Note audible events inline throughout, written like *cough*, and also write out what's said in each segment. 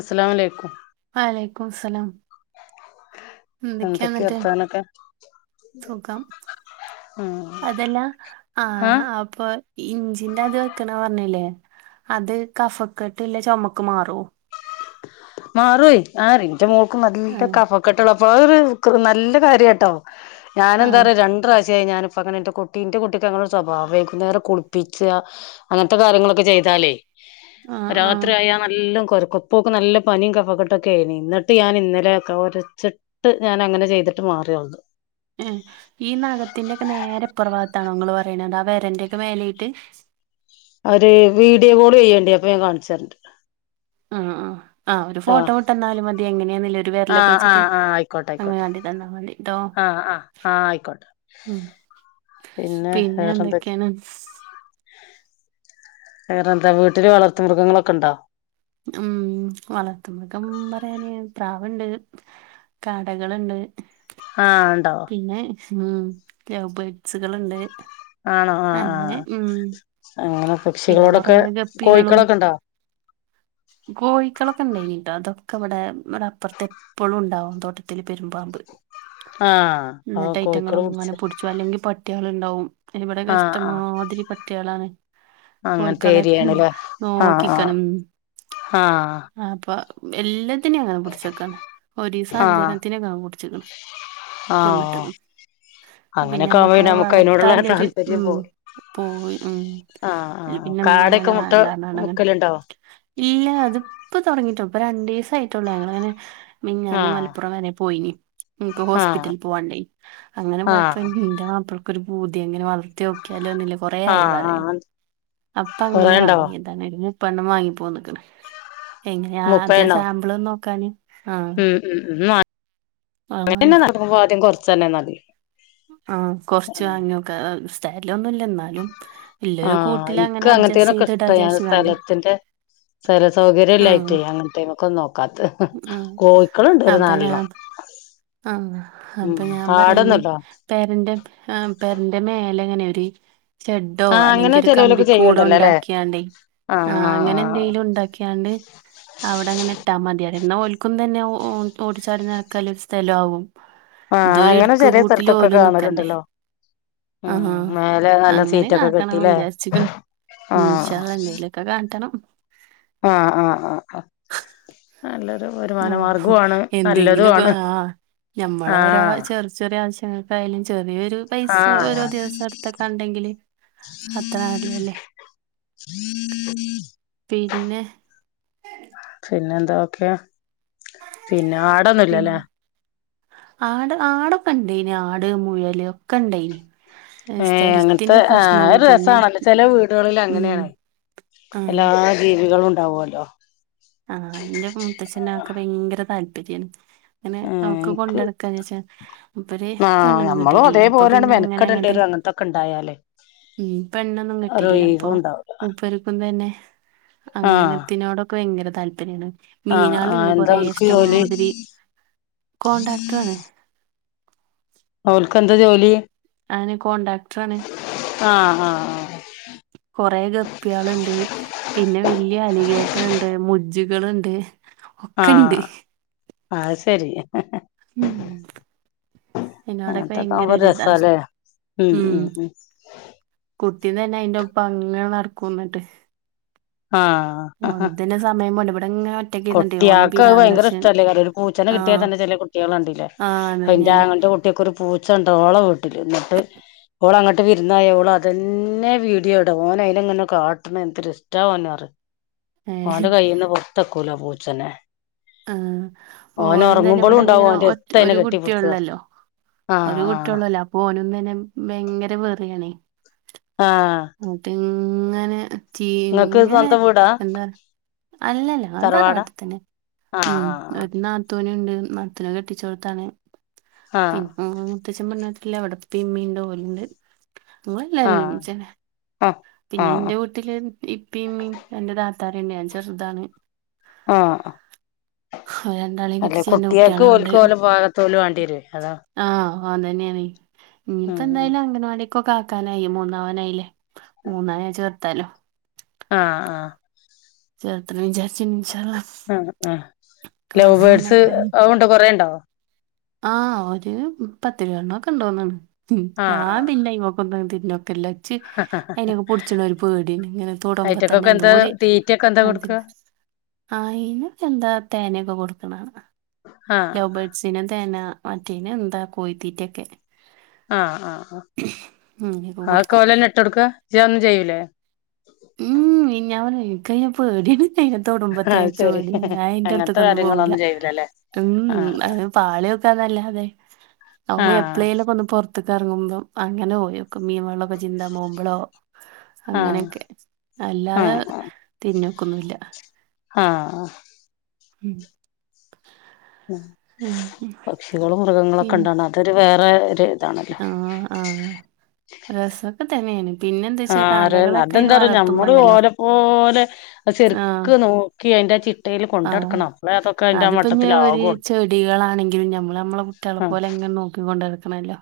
അസലാമലൈക്കും. വലൈക്കും സ്ലാം. എന്തൊക്കെയ വർഥാനൊക്കെ? സുഖം അതല്ല ആഹ് അപ്പൊ. ഇഞ്ചിന്റെ അത് വെക്കണ പർഞ്ഞില്ലേ അത് കഫക്കെട്ട്ള്ളെ ചുമക്ക് മാറോ? മാറെ ആറിന്റെ മോൾക്ക് ആ നല്ല കഫക്കെട്ടുള്ള തൊരു നല്ല കാര്യട്ടോ ആ ഞാനെന്താ പറിയ രണ്ട് പ്രാവശ്യായി ഞാനിപ്പോ അങ്ങനെന്റെ കു കുട്ടീന്റെ കുട്ടിക്ക് അങ്ങനെ സ്വഭാവംമായി നേരെ കുളിപ്പിച്ച അങ്ങനത്തെ കാര്യങ്ങളൊക്കെ ചെയ്താലേ. ആ ആ രാത്രി ആയാൽ നല്ലം കൊരക്കും ഇപ്പോക്ക് നല്ല പനിയും കഫകെട്ടൊക്കെ ആയിന് ഇന്നിട്ട് ഞാൻ ഇന്നലെ കൊരച്ചിട്ട് ഞാൻ അങ്ങനെ ചെയ്തിട്ട് മാറിയള്ളത്. ഉ ഈ നഗത്തിന്റെറെക്കെ നേരെ പൊറഭാഗത്താണൊ ങ്ങൾ പറയണത് ആ വരന്റെറെ ഒക്കെ മേലയായിട്ട് ഒര് വീഡിയോ കോൾ ചെയ്യേണ്ടി അപ്പൊ ഞാൻ കാണിച്ചെര്ണ്ട്. ആ ആ ഒരു ട്ടോ ഫോട്ടോ വിട്ടന്നാലും മതി എങ്ങനെയ വെരെലൊക്കെ ആഹ് വെച്ചിട്ട് ആഹ് ആഹ് ആയിക്കോട്ടെ അങ്ങനെ ആയിക്കോട്ടെ കാട്ടി തന്നാ മതി ട്ടോ ആഹ് ആഹ് ആഹ് ആയിക്കോട്ടെ ഉം പിന്നെ എന്തൊക്കെയാണ്? വേറെന്ത വീട്ടില് വളർത്ത് മൃഗങ്ങളൊക്കെണ്ടോ? ഉം വളർത്ത മൃഗം പറയാന് പ്രാവ്ണ്ട്. കാടകളുണ്ട്. ആ ഇണ്ടോ. പിന്നെ ഉ ലൗബെഡ്സുകള്ണ്ട്. ആണോ ആഹ് ആഹ് അങ്ങനെ പിന്നെ കൊറേ പക്ഷികളോടൊക്കെ ഗപ്പികളും കോഴിക്കളൊക്കെണ്ടോ? കോഴിക്കളൊക്കെ ഉണ്ടൈന്ട്ടോ അതൊക്കെ ഇവിടെവിടെ അപ്പുറത്തെ ഇപ്പളുണ്ടാവും തോട്ടത്തില് പെരുമ്പാമ്പ്. ആഹ് അപ്പൊ ന്നിട്ട് കോഴിക്കള് പിടിച്ച ഐറ്റങ്ങള്ങ്ങനെ പിടിച്ചു അല്ലെങ്കിൽ പട്ടികള്ണ്ടാവും എനിവിടെ ആഹ് ആഹ് ഇഷ്ടമാതിരി പട്ടിയളാണ്. അങ്ങനത്തെ കോയിക്കളെക്കെ ഏരിയാണല്ലേ ആഹ് ആഹ് നോക്കിക്കണം ആഹ് അപ്പൊ എല്ലത്തിനേം അങ്ങനെ പിടിച്ചേക്കണ് ആഹ് ഒരീസഞ്ചണ്ണത്തിനക്കെ പിടിച്ചക്കണ്. ആഹ് ഓഹ് അങ്ങനെക്കാമ്പോ നമ്മക്കത് പിന്നെ നമുക്ക് അതിനോടുള്ള വളർത്താല്ലൊരു താല്പര്യം ഉം പോകും. പോയി ഉം ആഹ് അ ആഹ് പിന്നെ മ്മ കാടയൊക്കെ അങ്ങനെ മുട്ട വേണ്ടാന്ന് പർഞ് അങ്ങന. മുക്കലുണ്ടോ ഇല്ല തിപ്പോ തുടങ്ങിട്ടു ഇപ്പൊ രണ്ടീസ ആയിട്ടുള്ളൂ ഞങ്ങളിങ്ങനെ. മെഞ്ഞാന്ന് ആഹ് മലപ്പുറം വരെ പോയിന്. പ്പക്ക് ആഹ് ഹോസ്പിറ്റലിൽ പോവാണ്ടേയ്ന് അങ്ങനെ ആഹ് പോയപ്പോ ന്റെ മാപ്പൾക്ക് ഒരു പൂതി അങ്ങനെ വളർ ത്യോക്ക്യാലോന്നുള്ളെ കുറെയായി ആഹ് പറെയ്ന്ന്. ആഹ് അപ്പ അങ്ങനെ കൊറേണ്ടോ വാങ്ങിയതാണ് ഒരു മുപ്പെണ്ണം വാങ്ങിപ്പോന്ന്‌ക്ക്‌ണ് എങ്ങനെയ ആദ്യം മുപ്പതെണ്ണോ നളും നോക്കാന് ആഹ് ഉം ഉം ഉം അത് വാങ്ങി അങ്ങനന്നെ നടക്കുമ്പോ ആദ്യം കൊറച്ച തന്നെ ന ആഹ് കൊർച്ച് വാങ്യോക്ക സ്ഥലോന്നുല്ല ന്നാലും ആഹ് ഇൻക്ക് അങ്ങത്തീനൊക്കെ ഇഷ്ട്ടാ വിചാരിച്ച് കാണ്ടേ ഞാന്സ്ഥലത്തിന്റെ ആഹ് സ്ഥലസൗകര്യഇല്ലായ്ട്ടേ അങ്ങത്തീമക്കൊന്നും നോക്കാത് ആഹ് കോയ്ക്കൾണ്ട് അപ്പൊ ഒര്നാല്ലെണം. ഞാൻ *inaudible* ആഹ് അപ്പഞാൻ പറയഞ്പെരന്റെ ആ പെരന്റെ മേലെങ്ങനെഒര് ശെഡോ ആഹ് അങ്ങനെ അല്ലെങ്കി ചെലോലൊക്കെ ഒര്കമ്പിക്കൂടോ ചെയ്യ്ണ്ടല്ലോ ല്ലേ ഇണ്ടാക്കിയാണ്ടേ. ആഹ് അങ്ങനെന്തെലും ഇണ്ടാക്കിയാണ്ട്. അവടെങ്ങനെ ഇട്ടാമതിലോ ന്നാ ഓൽക്കുംതെന്നെ ഓ ഓടിച്ചാടിനടക്കൽ ഒര്സ്ഥലാവും. ആഹ് ത്ഒര് അങ്ങനെ ചെറിയ ഇട്ക്ക്കൂട്ടില് സ്ഥലത്തൊക്കെ ഓലുംനിക്കണ്ടേ? കാണലുണ്ടല്ലോ ഉം ആഹാ മേലെ നല്ല അങ്ങനിം സീറ്റൊക്കെ കെട്ടില്ലേ കാക്കണംവിജാരിച്ക്ക്ണ് ഉം ആഹ് ഇൻശാ അള്ള എന്തെലും കെകാട്ടണം. ആഹ്, ആഹ്, ആഹ്, ആഹ് നല്ലൊരു ഓരോ വരുമാനമാർഗോണ് എന്തെങ്കിലുമൊക്കെ നല്ലതുണ് ആ ഞമ്മളോരോ ആഹ് ചെറിയ ചെറിയ ആവശ്യങ്ങക്കായാലും ചെറി ഒര്പൈസ ആഹ് ഓരോദിവസം ഇട്ത്തൊക്കെ ഇണ്ടെങ്കില് അത്രന്നല്ലതല്ലേ. പിന്നെ പിന്നെന്തോക്കെ പിന്നെ പി ആടൊന്നുല്ലല്ലേ ആട് ആടൊക്കെഇണ്ടയ്നി ആട്, മുയല് ഒക്കെഇണ്ടായ്നി ഹേ അങ്ങൻത്തെ ആഹ്ഒര് പിന്നെ രെസണല്ലോ ചെലേവീടുകളിൽ ഉം അങ്ങനെണ് ആ എല്ലാ ജീവികളും ഇണ്ടാവോലോ? ആഹ് ഇന്റെ മുൂത്തച്ഛനഹൊക്കെ ഭയങ്കരതാല്പര്യ ഏ അങ്ങനെഅവൊക്കെ എനിക്ക് കൊണ്ടടക്കാവെച്ചാ ആ ഇവര്പെണ്ണൊന്നും കെട്ടീട്ടില്ലേ അപ്പൊപിന്നെ ഇങ്ങനെങ്ങട്ട് ക്കണ്ടായാല് ഉം പെണ്ണൊന്നും കെട്ടില്ലപ്പോ ഉണ്ടാവൂല മൂപ്പര് ക്കുംതെന്നെ ആ അങ്ങനത്തിനോടൊക്കെ ഭയങ്കരതാല്പര്യണ്. ആ ആ എന്താ മീനാള്ണ്ട്കൊറെ ഓൽക്ക് ജോലി ഇഷ്ട്ടമാതിരി കോട്രാക്ട്ടെറാണ്. ഓൽക്കെന്താജോലി? ആണ് കോണ്ടാക്ട്ട്റാണ്. ആ ആ കൊറേ ഗപ്പിൾണ്ട്. പിന്നെവെല്ല്യാ അലിഗേറ്റർഇണ്ട് മുജ്ജികൾണ്ട്. ആഹ് അഹ്ശെരി ഉം എന്നോടൊക്കെ അങ്ങതൊക്കെ ഭയങ്കര ഒരിതാ ആവുമ്പോരെസാലേ ഉം, ഉം, ഉം കുട്ടിംതെന്നെ അയിന്റെഒപ്പങ്ങനെ നടക്കുംന്നട്ട് ആഹ് തന്നെ സമയം പോണ്ടെ ഇവിടെങ്ങനെ ഒറ്റക്കിരുന്നിട്ടെ ഓനും അഹാകുട്ടിയാക്ക് അഹ്ഭയങ്കര പിരാന്തടിച്ച് ഇഷ്ട്ടയ്ക്കാരിം ഒര് പൂച്ചനെ കിട്ടിയാൽ ആഹ് തെന്നെ ചെലേകു കുട്ടികള്കണ്ടീലെ ആഹ് അഹ്ഇന്റെ അതന്നെയാണ് ആങ്ങളന്റെ കുട്ടിയാക്ക് ഒര്പൂച്ചണ്ട് ഓളെവീട്ടില്ന്നട്ട് ഓളങ്ങട്ട് വിര്ന്നോയ ഓൾഅതെന്നെ വീഡിയോഇട ഓന്അനങ്ങനെ കാട്ടണ എന്തൊര് ട്ടാഓനറി ഏഹ് ഓന്റെ കയ്യ്ന്ന് പൊർത്തെക്കൂല പൂച്ചനെ ആഹ് ഓന് ഓനും തന്നെ ഒർങ്ങുമ്പളും ഇവിടെ ഇണ്ടാവും ഇങ്ങനെ ഒറ്റ ഓന്റെട്ത്ത് അയ്നെ ഒരു കെട്ടിപ്പുടിച ആഹ് ആഹ് ത്രോള്ളല്ലോ അപ്പൊ ഓനും തെന്നെ ഭയങ്കര വെറിയാണേ ആഹ് ന്നട്ട് ഇങ്ങനെ ചീ നിങ്ങക്ക് ഇങ്ങനെ സ്വന്തം വീടാ എന്താ? അല്ലല്ല ഞങ്ങള് തറവാടാ തറവാട്ടിൽ തന്നെ ഉമ് ആഹ് ഒര്ന്നാ തൂന്ണ്ട് നാത്തൂന് കെട്ടിച്ചോട്ത്താണ് ആഹ് പിന്നെ മൂത്തഛൻ പെണ്ണ് കെട്ടീല്ല ഇവടെ യിപ്പി യിമ്മിണ്ട് ഓല്ണ്ട് അങ്ങളെല്ലാരും ആഹ് ഒരുമിച്ചെന്നേ ആഹ് പിന്നെ ആഹ് ഇന്റെ വീട്ടില് യിപ്പി ഇമ്മീ രണ്ട് താത്തര്ണ്ട് ഞാൻ ചെർതാണ്. ആഹ് അഹ് അല്ലെ കുട്ട്യാക്ക് ഓൽക്ക് ഓലേ പാകത്തോല് വാണ്ടിയെരോയ് അതാണ്. ആഹ് ഓൻ തന്നെയെണ് ഇഞ്ഞിപ്പോ ഉം എന്തായാലും അങ്കനവാടി ക്കൊക്കാക്കാനായി മൂന്നാവാനായില്ലേ മൂന്നായാ ചേർത്താലോ ആഹ് ആഹ് ചേർത്തണം വിചാർച്ചീനി ഇൻശാള്ളാ ആഹ് ആഹ് ലവ് ബേർഡ്സ് അ ഉണ്ടൊ കൊറേണ്ടൊ ആഹ് ഒര് പത്തിരുപേണ്ണക്കണ്ടോന്ന് തോന്ന് ണ് ആഹ് ഞാൻ പിന്നെ അയ്മ ക്കൊന്നും തിരിഞ്ഞോക്കല്ല പ്പം ച്ച് ആഹ് അയ്നൊക്കെ പുടച്ച്ണ ഒരു പേട്യാണ് ഇങ്ങനെ തൊടമ്പോ തന്നെ അയിറ്റക്കൊക്കെ എന്താ എന്തോര് തീറ്റൊക്കെ എന്താ കൊടുക്ക മാതിര്യാണ് ആയിനൊക്കെന്താ തെനെക്കെ കൊട്ക്ക്ണാണാ ആഹ് ലൗബേർഡ്സിന് തെന മറ്റേനെന്താ കോയിത്തീറ്റൊക്കെ ആഹ് ആഹ് അങ്ങനെയൊക്കെ അഹ് അഹ് ഒക്ക കൊടുക്കും ഒലന്നെട്ടൊട്ക്കാ ജജ് അഹ് ഒന്നും ചെയ്യൂലേ ഉമ് ഞാനെ ഇൻക് അയ്നെ പെട്യാണ് അയ്നെ അത് തൊടുമ്പത്തന്നെച്ച് ശരി പേട്യാണ് ഞാൻ അങ്ങനത്തെ അയ്ൻ്റട്ത്ത്ക്കൊന്നും പോവൂല കാര്യങ്ങളൊന്നും ചെയ്യൂലല്ലേ ഉമ് ആഹ് അത് പാള്യോക്കാന്നല്ലാതെ അതും ആഹ് എപ്ലൈയിലൊക്കെ ഒന്ന് പൊർ ത്ത്ക്ക് എർങ്ങുമ്പം അങ്ങനെ പോയോക്കും മീം വള്ളക്കെ ചിന്താമ്പോവുമ്പളോ ആഹ് അങ്ങനൊക്കെ അല്ലാതെ ആഹ് തിർഞ്ഞോക്കുന്നുല്ല ആഹ് ഉമ് ഉമ് പക്ഷികളും മൃഗങ്ങളൊക്കെ പിന്നെ ണ്ടാണത് അതൊരു വേറെ ഒരു ഇതാണല്ലോ ആഹ് ആഹ് രസൊക്കെ തന്നെയാണ് പിന്നെന്താച്ചാ ആര് കാടകളൊക്കെ അതെന്താറിയോ ഞമ്മള് വളർത്തുമ്പണ്ടല്ലോ ഓലെ അത് ശരിക്ക് നോക്കി അയ്ൻ്റാ ചിട്ടെയ്ല് ആഹ് കൊണ്ടടക്കണം അപ്പളെ അതൊക്കെ അയ്ൻ്റാ അതിപ്പോ ഇനി ഒരു മട്ടത്തിലാവുള്ളു ചെടികളാണെങ്കിലും നമ്മള് നമ്മളെ കുട്യാളെ ആ പോലെങ്ങനെ നോക്കി കൊണ്ടടക്കണല്ലോ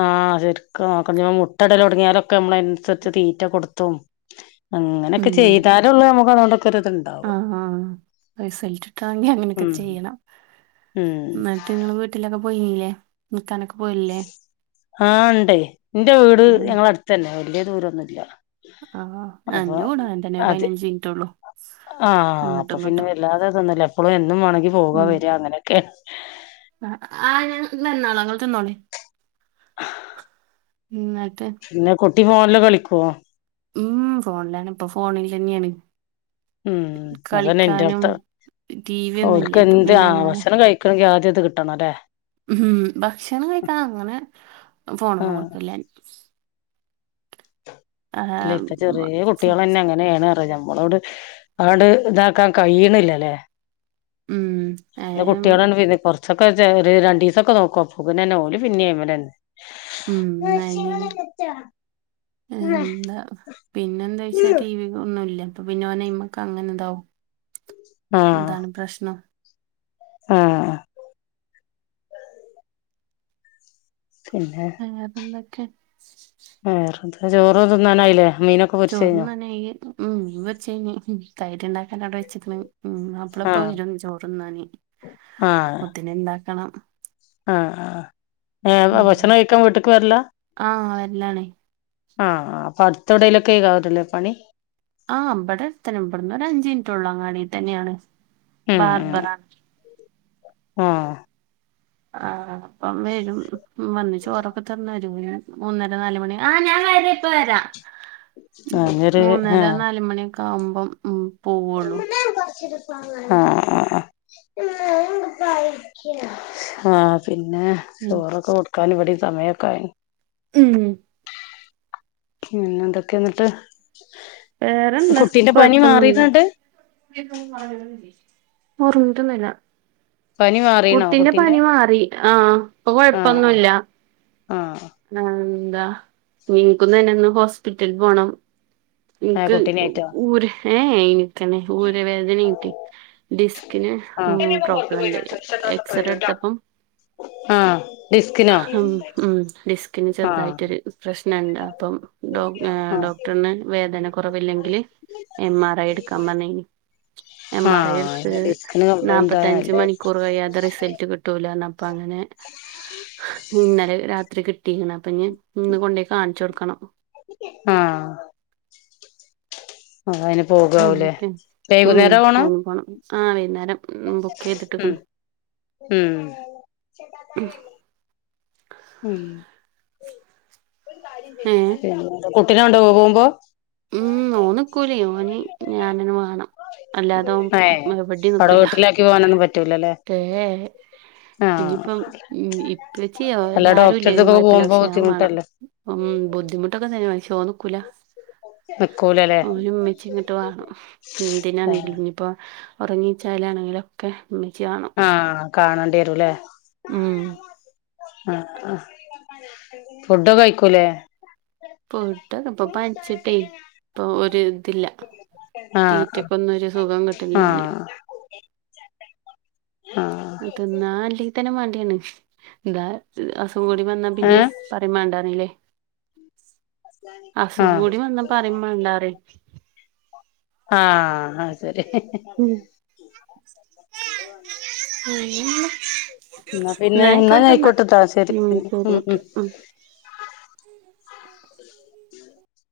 ആഹ് ശരിക്ക് നോക്കണം ഞ്ഞ്പ്പം മുട്ടടൽ തൊടങ്ങിയാലൊക്കെ നമ്മള അത് അനുസരിച്ച് തീറ്റ കൊടുത്തും അങ്ങനൊക്കെ ചെയ്താലൊള്ളു നമുക്ക് അതോണ്ടൊക്കരുത്ണ്ട് ആഹ് ആഹ് റിസൾട്ടിട്ടണെങ്കി അങ്ങനൊക്കെ ഉം ചെയ്യണം ഉം ന്നട്ട് ങ്ങള് വീട്ട് വീട്ടിലൊക്കെ പോയിനീല്ലേ നിക്കാനൊക്കെ പോയില്ലേ ആഹ് ണ്ടേ ന്റെ വീട് ഉം. ഞങ്ങള അടുത്തന്നെ വല്യ ദൂരൊന്നുല്ല ആ അപ്പൊ എൻ്റെ കൂടെ അങ്ങനെ തന്നെ അത് പതിനഞ്ച് മിനിറ്റ് ഉള്ളൂ ആഹ് അങ്ങോട്ടും അപ്പൊ പിന്നെ ഇങ്ങോട്ടും വ വല്ലാതതൊന്നുല്ല എപ്പളും എന്നും വാണെങ്കി പോകാ വര്യ അങ്ങനൊക്കേണ് ആഹ് ഞാൻ ന്നെന്നോളാ ങ്ങള് തിന്നോളി ആഹ് ന്നട്ട് പിന്നെ കുട്ടി ഫോൺല് കളിക്കോ ഉമ് ഫോണിലെന്നെപ്പ പ്പഫോണിലെ ന്യാണ് ഉമ് അതന്നെ ൻ്റാട്ത്തെ ടി വി ഒന്നും ഇല്ല ഓൽക്ക് ഇപ്പൊ എന്ത് പിന്നെ ആ അങ്ങനെ ഭക്ഷണം കഴിക്കും ക്കണെങ്കി ആദ്യം ത് കിട്ടണം ല്ലേ ഉമ് ഭക്ഷണം കഴിക്കാൻ അങ്ങനെ ഫോണൊന്നും ആഹ് കൊട്ക്കേല്ല ഞാൻ ആ, അല്ലെ ഇപ്പൊ ചെറ്യേ കുട്ടികളന്നെങ്ങന് അങ്ങനേണ് പറ ഞമ്മളോട് ആണ്ട് ഇതാക്കാൻ കയ്യിണില്ലല്ലേ ഉം ഏ, പിന്നെ കുട്യളാണ് വര്ണ കൊറച്ചൊക്കെ ഒര് ര ര രണ്ടീസൊക്കെ നോക്കു അപ്പൊപ്പിന്നെ ന്നെ ഓല് പിന്നേം അങ്ങനെന്നെ ഉം, മ്മച്യേ ഞാൻ ങ്ങളെ *unintelligible* എന്താ പിന്നെന്താച്ചാ ടി വി ഒന്നുല്ല അപ്പ പിന്നെ ഓനൈമക്ക് അങ്ങനിതാവും ആഹ് എന്താണ് പ്രശ്നം ആഹ് പിന്നെ ആ പിന്നൊക്കെ വേറെന്താ ചോറ് തിന്നാനായിലെ മീനൊക് ചോറ്ന്നാനായി ഉം മീൻ പൊര്ച്ചയ്ഞ്ഞ് തൈരണ്ടാക്കാനവ്ടെ വെച്ച്ക്ണ് ഉം മാപ്ലപ്പോ ആഹ് വരും ചോറ്ന്നാന് ആഹ് അപ്പോത്ത്ന്ണ്ടാക്കണം ആഹ് ആഹ് ഏ ഭക്ഷണം കഴിക്കാൻ വീട്ട്ക്ക് വരലാ ആഹ് വരലാണേ ആഹ് ആഹ് അപ്പടുത്തെവിടെയിലൊക്കെ ആവത്തില്ലേ പണി ആഹ് ഇബ്ടെ എട്ത്തന്നെ ഇബ്ടന്ന് ഒരഞ്ചിൻറ്റൊള്ളൂ അങ്ങാടി തന്നെണ് ഉം ഉം ബാർബറാണ് ആഹ് ആഹ് ഇപ്പം വരും വന്ന് ചോറൊക്കെ തന്നരു മൂന്നര നാലുമണി ആഹ് ഞാൻ വരാ പ്പ വരാ ഞാനൊരു മൂന്നര ആഹ് നാലുമണിയൊക്കെ ആവുമ്പം ഉം പോവുള്ളൂ *unintelligible* ആഹ് ആഹ് പിന്നെ ഉം ചോറൊക്കെ കൊടുക്കാൻ ഇവിടേം സമയൊക്കെയായി ഉം പിന്നെന്തൊക്കെയാ ന്നിട്ട് വേറെന്താ കുട്ടീന്റെ പനി മാറീന്നാണ്ട് മാറീട്ടൊന്നൂല പനി മാറീണോ കുട്ടിന്റെ കുട്ടീന്റെ പനി മാറി ആഹ് ഇപ്പൊ ആഹ് കൊഴപ്പൊന്നൂല്ല ആഹ് ആഹ് ന്താ ഇൻക്കും തന്നെന്ന് ഹോസ്പിറ്റൽ പോണം ആ ഇൻക്ക് കുട്ടിനായിട്ടോ ഊര് ഏ ഇനിക്കനെ ഊര വേദനായിട്ട് ഡിസ്കിന് ആഹ് ഉം പ്രോബ്ലംണ്ട് എക്സറേ ടുത്തപ്പം ആഹ് ഡിസ്കിനോ ഹം ഉം ഡിസ്കിന് ആഹ് ചെറുതായിട്ടൊരു പ്രശ്നുണ്ട് അപ്പം ഡോ ആഹ് ഡോക്ടററഞ്ഞ് വേദന കുറവില്ലെങ്കില് എം ആർ ഐ എടുക്കാൻ പറഞ്ഞിനി എം ആർ ഐ എടുത്ത് ആഹ് ഡിസ്കിന് കംപ്ലൈന്റ് ആയ നാപ്പത്തഞ്ച് നല്ലത് മണിക്കൂറ് കഴിയാതെ റിസൽറ്റ് കിട് ട്ടൂലാന്ന് അപ്പങ്ങനെ ഇന്നലെ രാത്രി കി ട്ടീക്കണ് അപ്പഞ് ഇന്ന് കൊണ്ടോയ് കാണിച്ചൊടുക്കണം ആഹ് ആഹ് *unintelligible* എന്തൊക്കെ ഉം ഓ പോണം പോണം ആഹ് വൈന്നേരം ബുക്ക് ഉം ചെയ്തിട്ടേക്കണ് ഉം *unintelligible* ഉം ഏഹ് കുട്ടീനെ കൊണ്ടോവോ പോകുമ്പോ ഉം ഓൻനിക്കൂലെ ഓന് ഞാനന്നെ വേണം ഏഹ് അല്ലാതവൻ എവിടേം അവിടെ നിക്കൂല വീട്ടിലാക്കി പോകാനൊന്നും പറ്റൂലല്ലേ ടേ ആഹ് ഇതിപ്പം ഇ ഇപ്പച്ചിയോ അല്ല ഇലാരുല്ലേലും ഡോക്ടറെടുത്തൊക്കെ കുഴപ്പല്ലാ പോകുമ്പോ ക്ഷേ ഞാൻ വേണം ബുദ്ധിമുട്ടല്ലേ ഉം ബുദ്ധിമുട്ടൊക്കെ തന്നെ പക്ഷേ ഓൻ നിക്കൂല നിക്കൂലല്ലേ ഓ ഉമ്മച്ചി ങ്ങോട്ടുവാ ഏ എന്തിനാണെങ്കിലും പ്പൊ ഉറങ്ങിച്ചാലാണെങ്കിലൊക്കെ ഇമ്മച്ചി വേണം ആഹ് കാണേണ്ടി വരൂല്ലേ ഉം ആഹ് ആഹ് ഫുഡൊക്കഴിക്കൂലേ പോയിട്ട്പ്പൊ പനിച്ചിട്ടെ പ ഒരു ഇതില്ല ആഹ് തീറ്റക്കൊന്നും ഒരു സുഖം കിട്ടിണില്ല ഓന് ആഹ് ആഹ തിന്നാൻ അല്ലിതന്നെ മടിയാണ് എന്താ അസുഖം കൂടി വന്നാ ഏ പിന്നെ പറിം മാണ്ടറഞ്ഞില്ലേ അസുഖം ആഹ് കൂടി വന്ന പറിംമാണ്ടാറിം ആഹ് അത്‌ ശരി ഉം *unintelligible* ന്നാ പിന്നെ ഇന്നാ ആയിക്കോട്ടെട്ടാ ശെരി പിന്നെ ഉം ഉം *inaudible*